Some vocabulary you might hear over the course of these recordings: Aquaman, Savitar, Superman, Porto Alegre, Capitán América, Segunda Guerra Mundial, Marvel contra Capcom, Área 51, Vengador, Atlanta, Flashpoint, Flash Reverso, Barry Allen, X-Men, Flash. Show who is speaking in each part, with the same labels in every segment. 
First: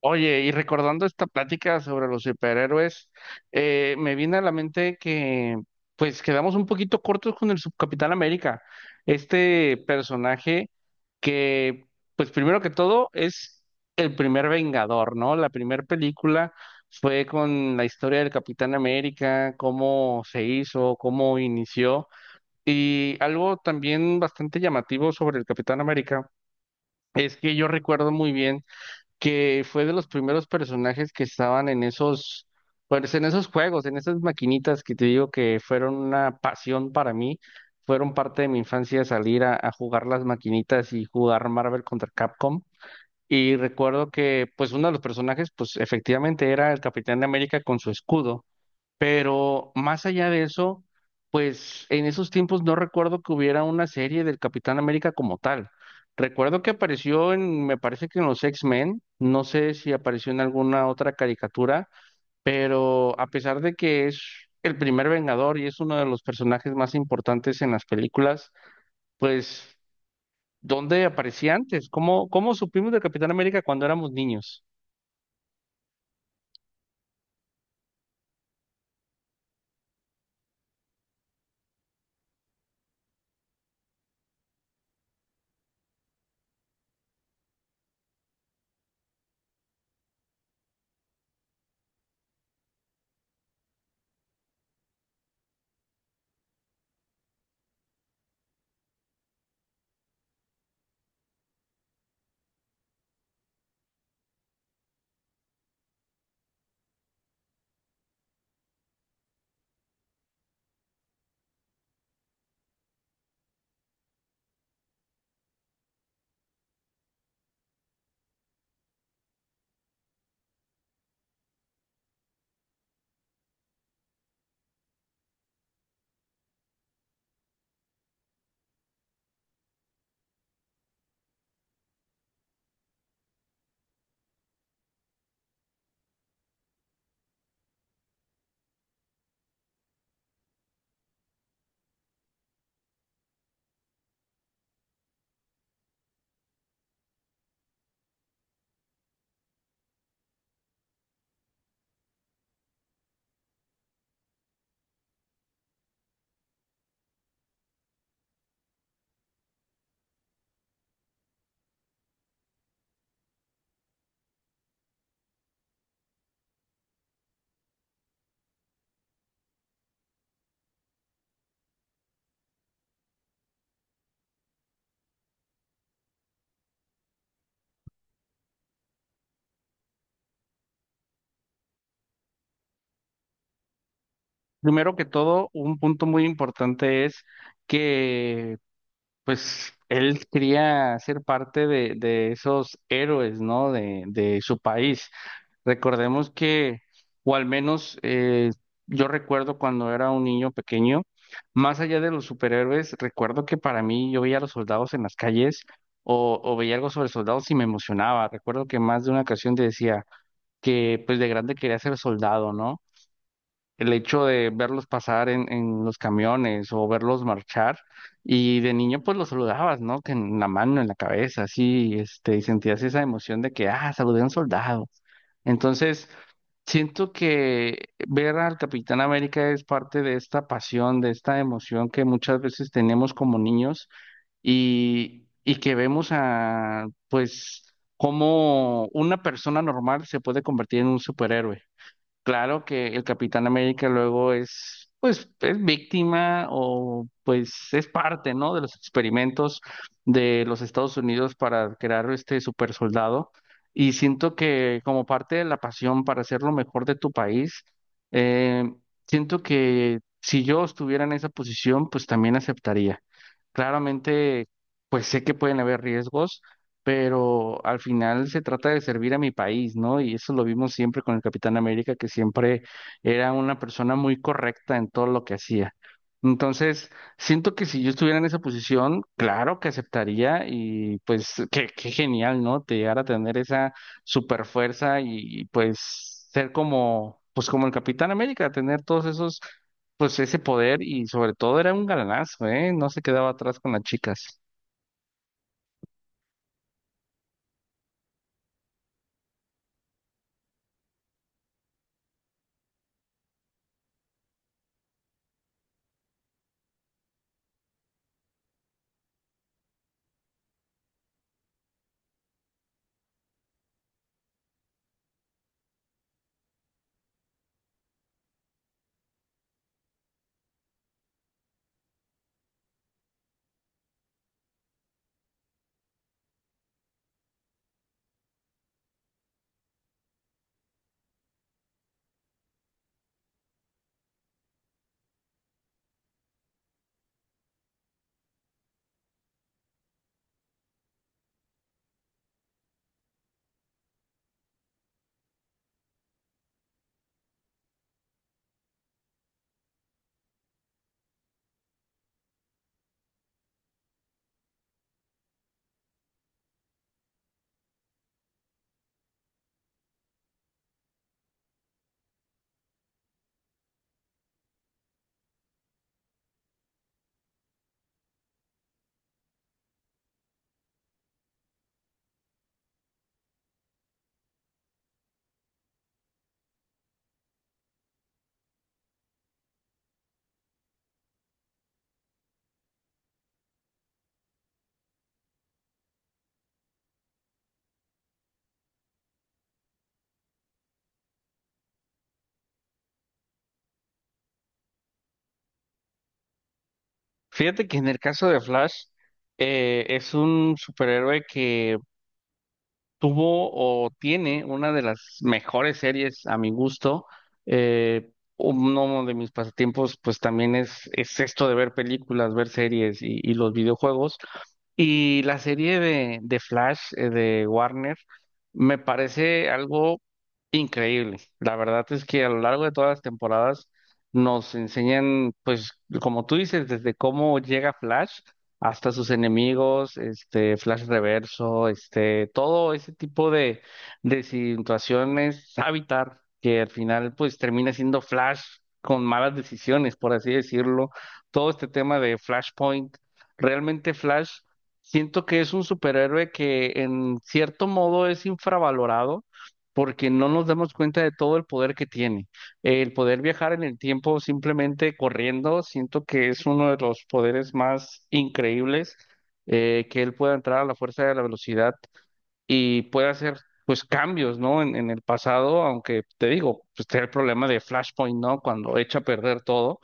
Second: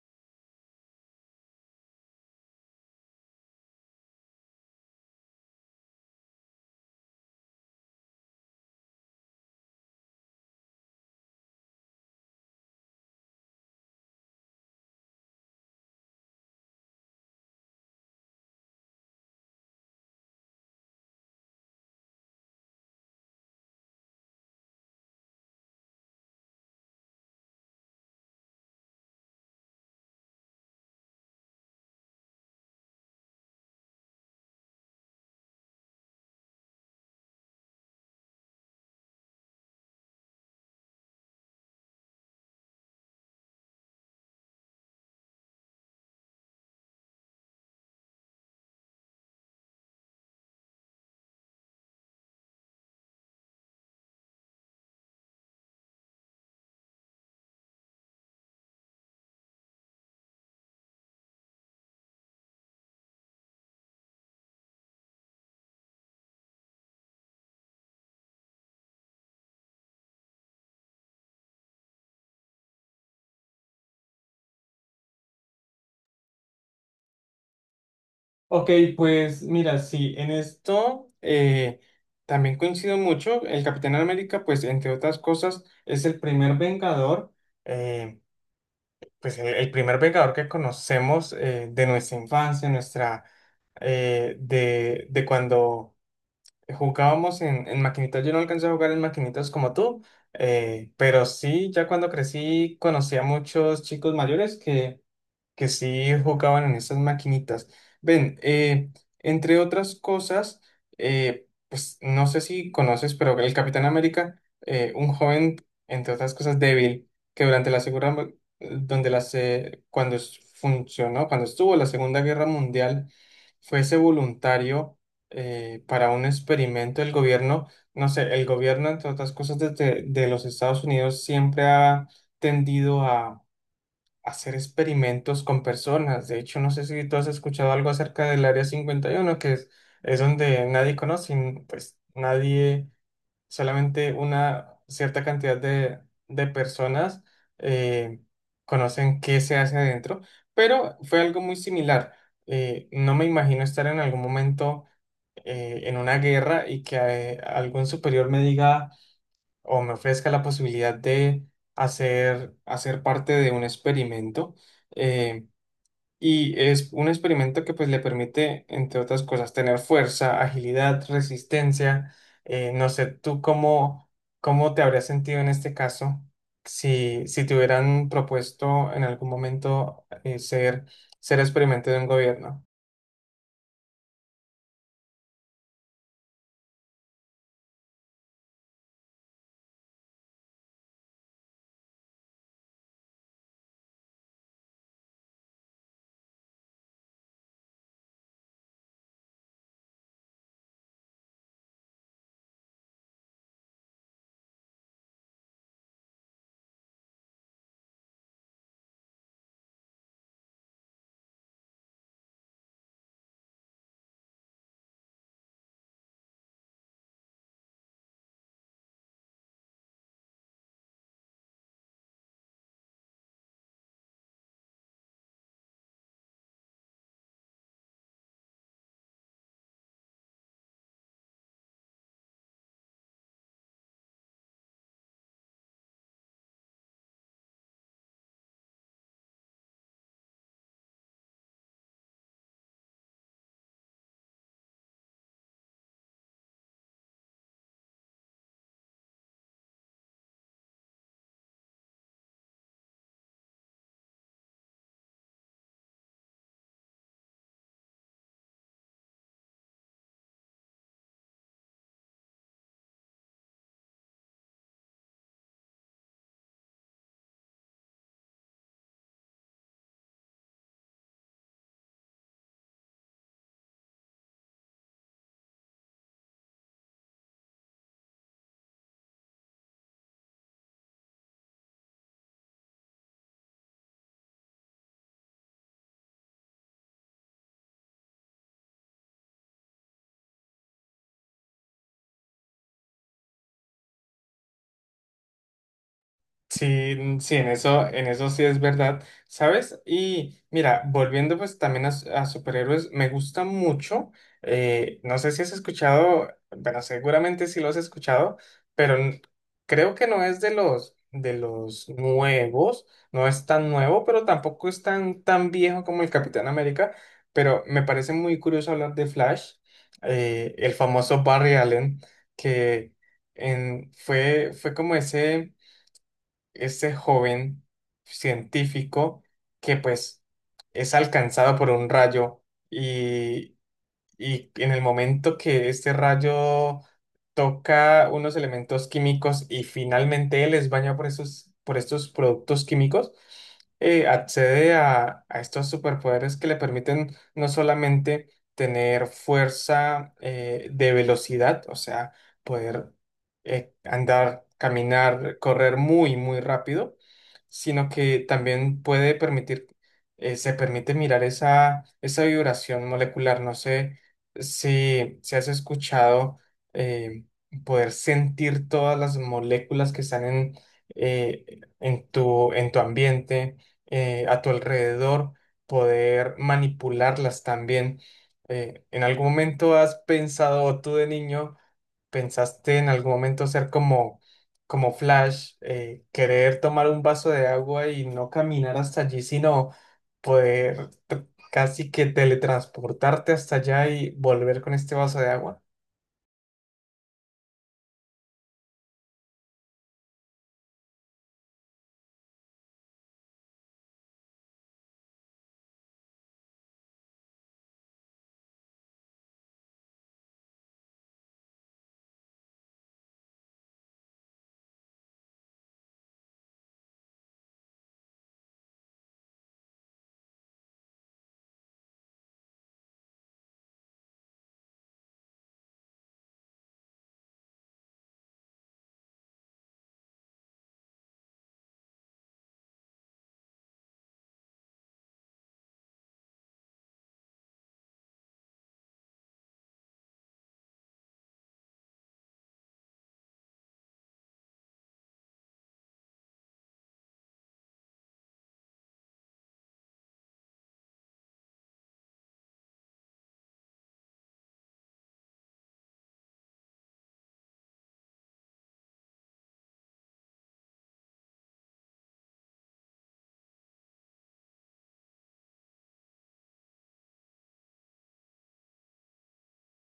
Speaker 1: Oye, y recordando esta plática sobre los superhéroes, me viene a la mente que pues quedamos un poquito cortos con el Subcapitán América, este personaje que pues primero que todo es el primer Vengador, ¿no? La primera película fue con la historia del Capitán América, cómo se hizo, cómo inició, y algo también bastante llamativo sobre el Capitán América es que yo recuerdo muy bien que fue de los primeros personajes que estaban en esos, pues en esos juegos, en esas maquinitas que te digo que fueron una pasión para mí, fueron parte de mi infancia salir a jugar las maquinitas y jugar Marvel contra Capcom. Y recuerdo que pues uno de los personajes pues efectivamente era el Capitán de América con su escudo. Pero más allá de eso, pues en esos tiempos no recuerdo que hubiera una serie del Capitán América como tal. Recuerdo que apareció en, me parece que en los X-Men, no sé si apareció en alguna otra caricatura, pero a pesar de que es el primer Vengador y es uno de los personajes más importantes en las películas, pues ¿dónde aparecía antes? ¿Cómo supimos del Capitán América cuando éramos niños?
Speaker 2: Ok, pues mira, sí, en esto también coincido mucho. El Capitán América, pues entre otras cosas, es el primer Vengador, eh, pues el primer Vengador que conocemos de nuestra infancia, de cuando jugábamos en maquinitas. Yo no alcancé a jugar en maquinitas como tú, pero sí, ya cuando crecí conocí a muchos chicos mayores que sí jugaban en estas maquinitas. Ven, entre otras cosas, pues no sé si conoces, pero el Capitán América, un joven, entre otras cosas, débil, que durante la segunda, donde las, funcionó, cuando estuvo la Segunda Guerra Mundial, fuese voluntario para un experimento del gobierno. No sé, el gobierno, entre otras cosas, de los Estados Unidos siempre ha tendido hacer experimentos con personas. De hecho, no sé si tú has escuchado algo acerca del Área 51, es donde nadie conoce, pues nadie, solamente una cierta cantidad de personas eh, conocen qué se hace adentro, pero fue algo muy similar. No me imagino estar en algún momento en una guerra y que algún superior me diga o me ofrezca la posibilidad de hacer parte de un experimento. eh, y es un experimento que pues le permite, entre otras cosas, tener fuerza, agilidad, resistencia. No sé, ¿tú cómo, cómo te habrías sentido en este caso si, si te hubieran propuesto en algún momento ser, ser experimento de un gobierno?
Speaker 1: Primero que todo, un punto muy importante es que pues él quería ser parte de esos héroes, ¿no? De su país. Recordemos que, o al menos yo recuerdo cuando era un niño pequeño, más allá de los superhéroes, recuerdo que para mí yo veía a los soldados en las calles o veía algo sobre soldados y me emocionaba. Recuerdo que más de una ocasión te decía que pues de grande quería ser soldado, ¿no? El hecho de verlos pasar en los camiones o verlos marchar. Y de niño pues los saludabas, ¿no? Que en la mano, en la cabeza, así, este, y sentías esa emoción de que, ah, saludé a un soldado. Entonces, siento que ver al Capitán América es parte de esta pasión, de esta emoción que muchas veces tenemos como niños y que vemos a, pues, cómo una persona normal se puede convertir en un superhéroe. Claro que el Capitán América luego es, pues, es víctima o pues es parte, ¿no? De los experimentos de los Estados Unidos para crear este super soldado. Y siento que como parte de la pasión para hacer lo mejor de tu país, eh, siento que si yo estuviera en esa posición, pues también aceptaría. Claramente, pues sé que pueden haber riesgos, pero al final se trata de servir a mi país, ¿no? Y eso lo vimos siempre con el Capitán América, que siempre era una persona muy correcta en todo lo que hacía. Entonces, siento que si yo estuviera en esa posición, claro que aceptaría y pues qué, qué genial, ¿no? Te llegar a tener esa super fuerza y pues ser como, pues como el Capitán América, tener todos esos pues ese poder, y sobre todo era un galanazo, ¿eh? No se quedaba atrás con las chicas.
Speaker 2: Sí, sí, en eso sí es verdad, ¿sabes? Y mira, volviendo pues también a, a superhéroes, me gusta mucho, no sé si has escuchado, bueno, seguramente sí lo has escuchado, pero creo que no es de los nuevos, no es tan nuevo, pero tampoco es tan, tan viejo como el Capitán América, pero me parece muy curioso hablar de Flash, el famoso Barry Allen, que fue como ese este joven científico que pues es alcanzado por un rayo y y en el momento que este rayo toca unos elementos químicos y finalmente él es bañado por estos productos químicos, accede a estos superpoderes que le permiten no solamente tener fuerza de velocidad, o sea, poder andar, caminar, correr muy, muy rápido, sino que también puede permitir, se permite mirar esa, esa vibración molecular. No sé si, si has escuchado eh, poder sentir todas las moléculas que están en tu ambiente, a tu alrededor, poder manipularlas también. ¿En algún momento has pensado o tú de niño? ¿Pensaste en algún momento ser como, como Flash, querer tomar un vaso de agua y no caminar hasta allí, sino poder casi que teletransportarte hasta allá y volver con este vaso de agua?
Speaker 1: Fíjate que en el caso de Flash, es un superhéroe que tuvo o tiene una de las mejores series a mi gusto. Eh, Uno de mis pasatiempos pues también es esto de ver películas, ver series y los videojuegos. Y la serie de Flash de Warner me parece algo increíble. La verdad es que a lo largo de todas las temporadas nos enseñan, pues, como tú dices, desde cómo llega Flash hasta sus enemigos, este, Flash Reverso, este, todo ese tipo de situaciones, Savitar, que al final, pues, termina siendo Flash con malas decisiones, por así decirlo. Todo este tema de Flashpoint. Realmente Flash. Siento que es un superhéroe que en cierto modo es infravalorado porque no nos damos cuenta de todo el poder que tiene. El poder viajar en el tiempo simplemente corriendo, siento que es uno de los poderes más increíbles, que él pueda entrar a la fuerza de la velocidad y pueda hacer pues cambios, ¿no? En el pasado, aunque te digo, pues está el problema de Flashpoint, ¿no? Cuando echa a perder todo.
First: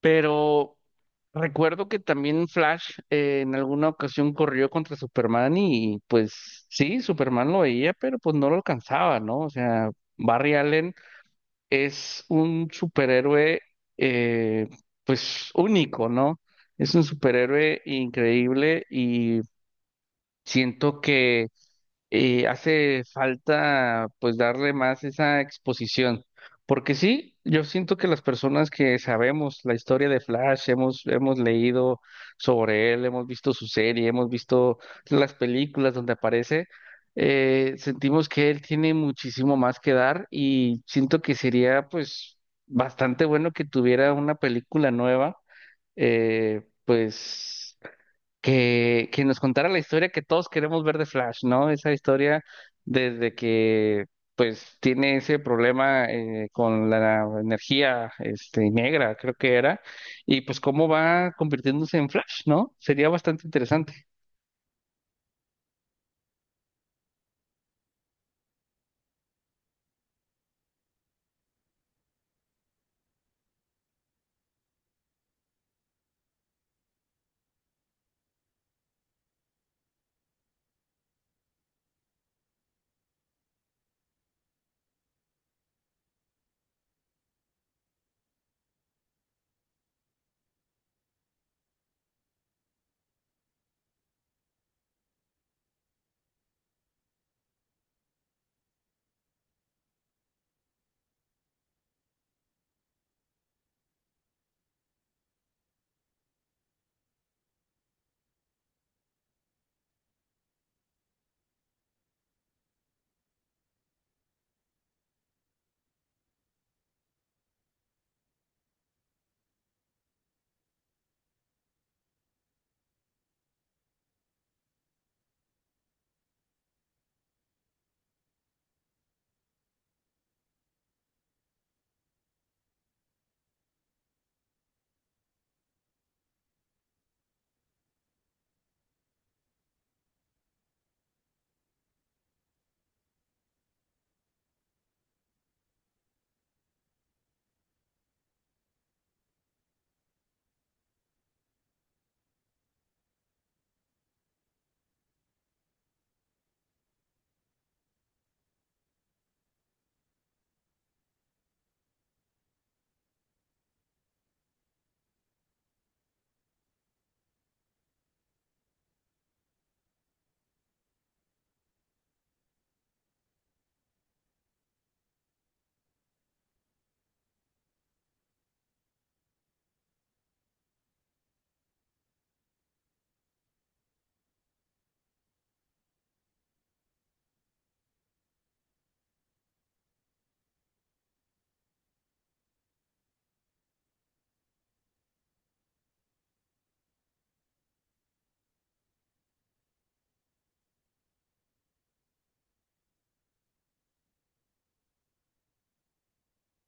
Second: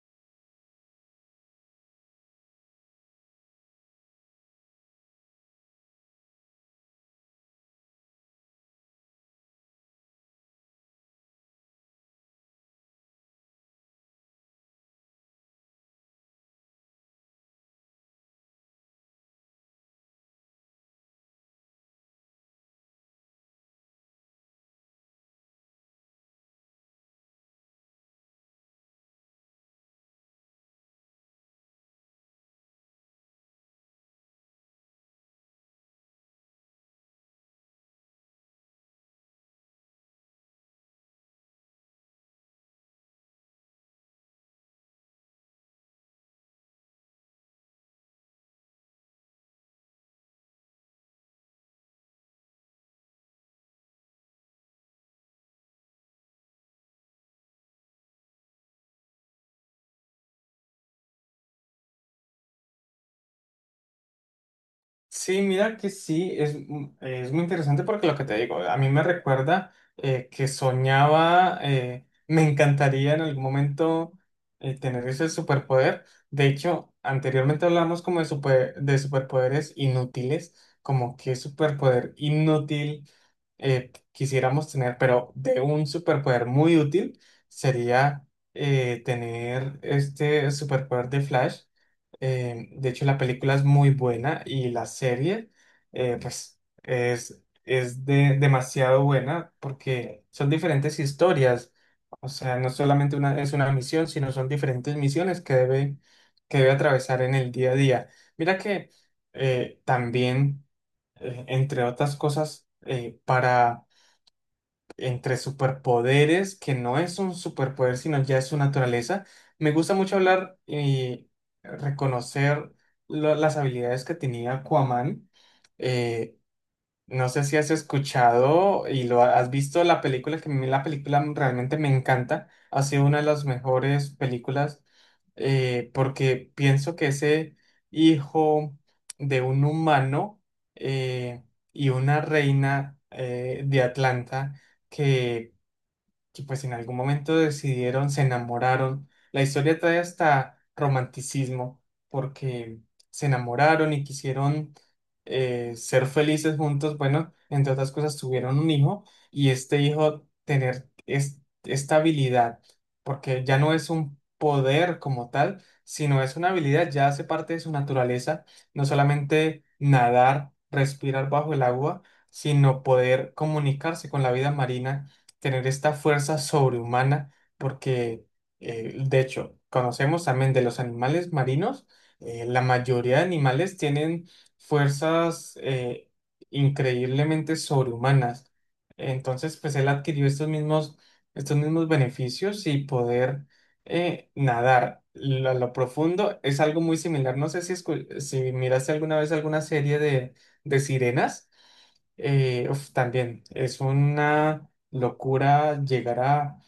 Speaker 1: Pero recuerdo que también Flash en alguna ocasión corrió contra Superman y pues sí, Superman lo veía, pero pues no lo alcanzaba, ¿no? O sea, Barry Allen es un superhéroe eh, pues único, ¿no? Es un superhéroe increíble, y siento que hace falta pues darle más esa exposición, porque sí, yo siento que las personas que sabemos la historia de Flash, hemos leído sobre él, hemos visto su serie, hemos visto las películas donde aparece, sentimos que él tiene muchísimo más que dar, y siento que sería pues bastante bueno que tuviera una película nueva, pues que nos contara la historia que todos queremos ver de Flash, ¿no? Esa historia desde que pues tiene ese problema con la energía este, negra, creo que era, y pues cómo va convirtiéndose en Flash, ¿no? Sería bastante interesante.
Speaker 2: Sí, mira que sí, es, es muy interesante porque lo que te digo, a mí me recuerda que soñaba, me encantaría en algún momento tener ese superpoder. De hecho, anteriormente hablamos como de, de superpoderes inútiles, como qué superpoder inútil quisiéramos tener, pero de un superpoder muy útil sería tener este superpoder de Flash. De hecho, la película es muy buena y la serie, pues, es, demasiado buena porque son diferentes historias. O sea, no solamente una, es una misión, sino son diferentes misiones que debe atravesar en el día a día. Mira que también, entre otras cosas, para entre superpoderes, que no es un superpoder, sino ya es su naturaleza. Me gusta mucho hablar y reconocer las habilidades que tenía Aquaman. eh, no sé si has escuchado y lo has visto la película, que a mí la película realmente me encanta. Ha sido una de las mejores películas porque pienso que ese hijo de un humano eh, y una reina de Atlanta que que pues en algún momento decidieron, se enamoraron. La historia trae hasta romanticismo, porque se enamoraron y quisieron ser felices juntos. Bueno, entre otras cosas, tuvieron un hijo y este hijo tener esta habilidad, porque ya no es un poder como tal, sino es una habilidad, ya hace parte de su naturaleza, no solamente nadar, respirar bajo el agua, sino poder comunicarse con la vida marina, tener esta fuerza sobrehumana, porque de hecho, conocemos también de los animales marinos, la mayoría de animales tienen fuerzas increíblemente sobrehumanas. Entonces, pues él adquirió estos mismos beneficios y poder nadar a lo profundo es algo muy similar. No sé si, si miraste alguna vez alguna serie de sirenas. Uf, también es una locura llegar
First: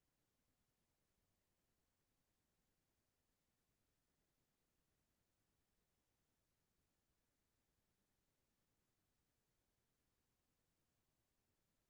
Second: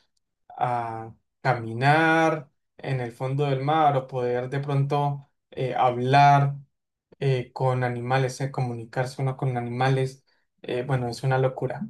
Speaker 2: a caminar en el fondo del mar o poder de pronto hablar con animales, comunicarse uno con animales. Bueno, es una locura.